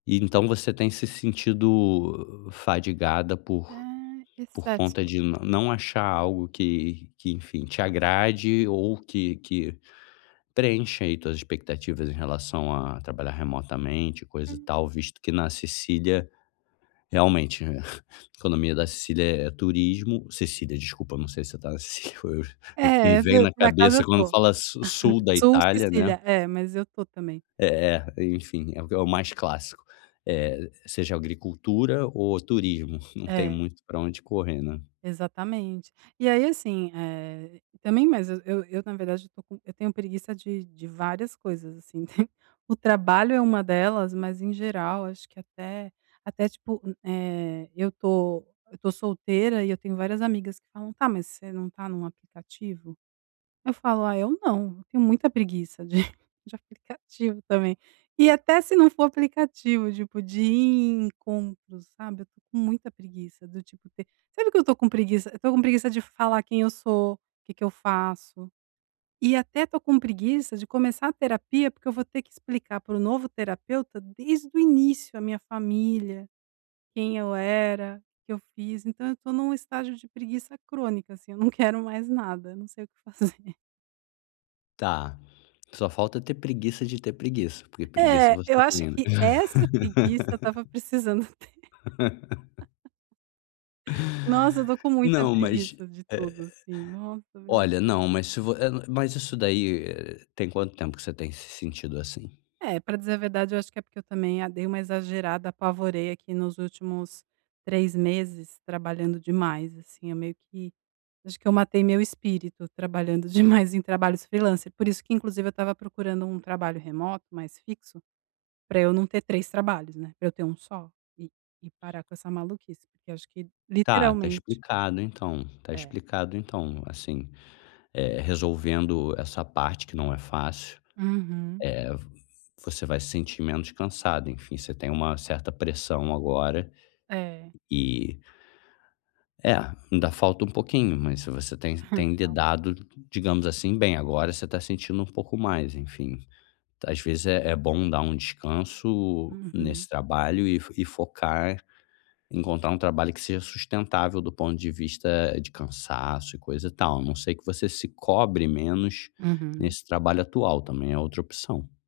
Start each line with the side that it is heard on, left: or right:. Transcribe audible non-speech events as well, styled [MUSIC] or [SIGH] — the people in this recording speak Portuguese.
left: Então você tem se sentido fadigada por
right: Ah,
left: por
right: excessos.
left: conta de não não achar algo que que, enfim, te agrade ou que que preenche aí tuas expectativas em relação a trabalhar remotamente e coisa e
right: Hum.
left: tal, visto que na Sicília, realmente, né, [LAUGHS] economia da Sicília é turismo, Sicília, desculpa, não sei se você está [LAUGHS] na Sicília, me
right: É,
left: vem
right: por
left: na
right: por acaso eu
left: cabeça quando
right: estou.
left: fala sul
right: [LAUGHS]
left: da
right: Sul
left: Itália, né?
right: Sicília, é, mas eu estou também.
left: É é, enfim, é o mais clássico, eh, seja agricultura ou turismo, não tem
right: É.
left: muito para onde correr, né?
right: Exatamente. E aí, assim, eh, também mas eu eu, na verdade, eu estou com eu tenho preguiça de de várias coisas, assim, [CHUCKLES] o trabalho é uma delas, mas em geral acho que até até tipo, eh, eu estou eu estou solteira, e eu tenho várias amigas que falam: "Tá, mas você não está num aplicativo?" Eu falo: "Ah, eu não." Eu tenho muita preguiça de de aplicativo também. E até se não for aplicativo, tipo de ir em encontros, sabe? Eu estou com muita preguiça, do tipo ter sabe, o que eu estou com preguiça? Eu estou com preguiça de falar quem eu sou, o que que eu faço, e até estou com preguiça de começar a terapia porque eu vou ter explicar pro novo terapeuta desde o início a minha família, quem eu era, o que eu fiz, então eu estou num estágio de preguiça crônica assim, eu não quero mais nada, eu não sei o que fazer.
left: Tá, só falta ter preguiça de ter preguiça, porque preguiça
right: É,
left: você
right: eu acho
left: ter.
right: que essa preguiça eu estava precisando ter.
left: [LAUGHS]
right: [LAUGHS] Nossa, eu estou com muita
left: Não, mas,
right: preguiça de tudo,
left: eh
right: assim, nossa, meu
left: olha,
right: Deus.
left: não, mas se vo é mas isso daí, tem quanto tempo que você tem se sentido assim?
right: É, pra dizer a verdade eu acho que é porque eu também, eh, dei uma exagerada, apavorei aqui nos últimos 3 meses trabalhando demais, assim, eu meio que eu acho que eu matei meu espírito trabalhando demais em trabalhos freelancer, por isso que, inclusive, eu estava procurando um trabalho remoto, mais fixo, pra eu não ter 3 trabalhos, né, pra eu ter um só e e parar com essa maluquice, porque acho que
left: Tá, está
right: literalmente
left: explicado, então, está
right: É.
left: explicado então, assim, eh, resolvendo essa parte que não é fácil, eh,
right: Uhum.
left: vo você vai se sentir menos cansado, enfim, você tem uma certa pressão agora
right: É.
left: e É, ainda falta um pouquinho, mas se você tem tem
right: Então.
left: lidado, digamos assim, bem, agora você está sentindo um pouco mais, enfim. Às vezes é é bom dar um descanso
right: Uhum.
left: nesse trabalho e fo e focar encontrar um trabalho que seja sustentável do ponto de vista de cansaço e coisa tal, a não ser que você se cobre menos
right: Uhum.
left: nesse trabalho atual, também é outra opção.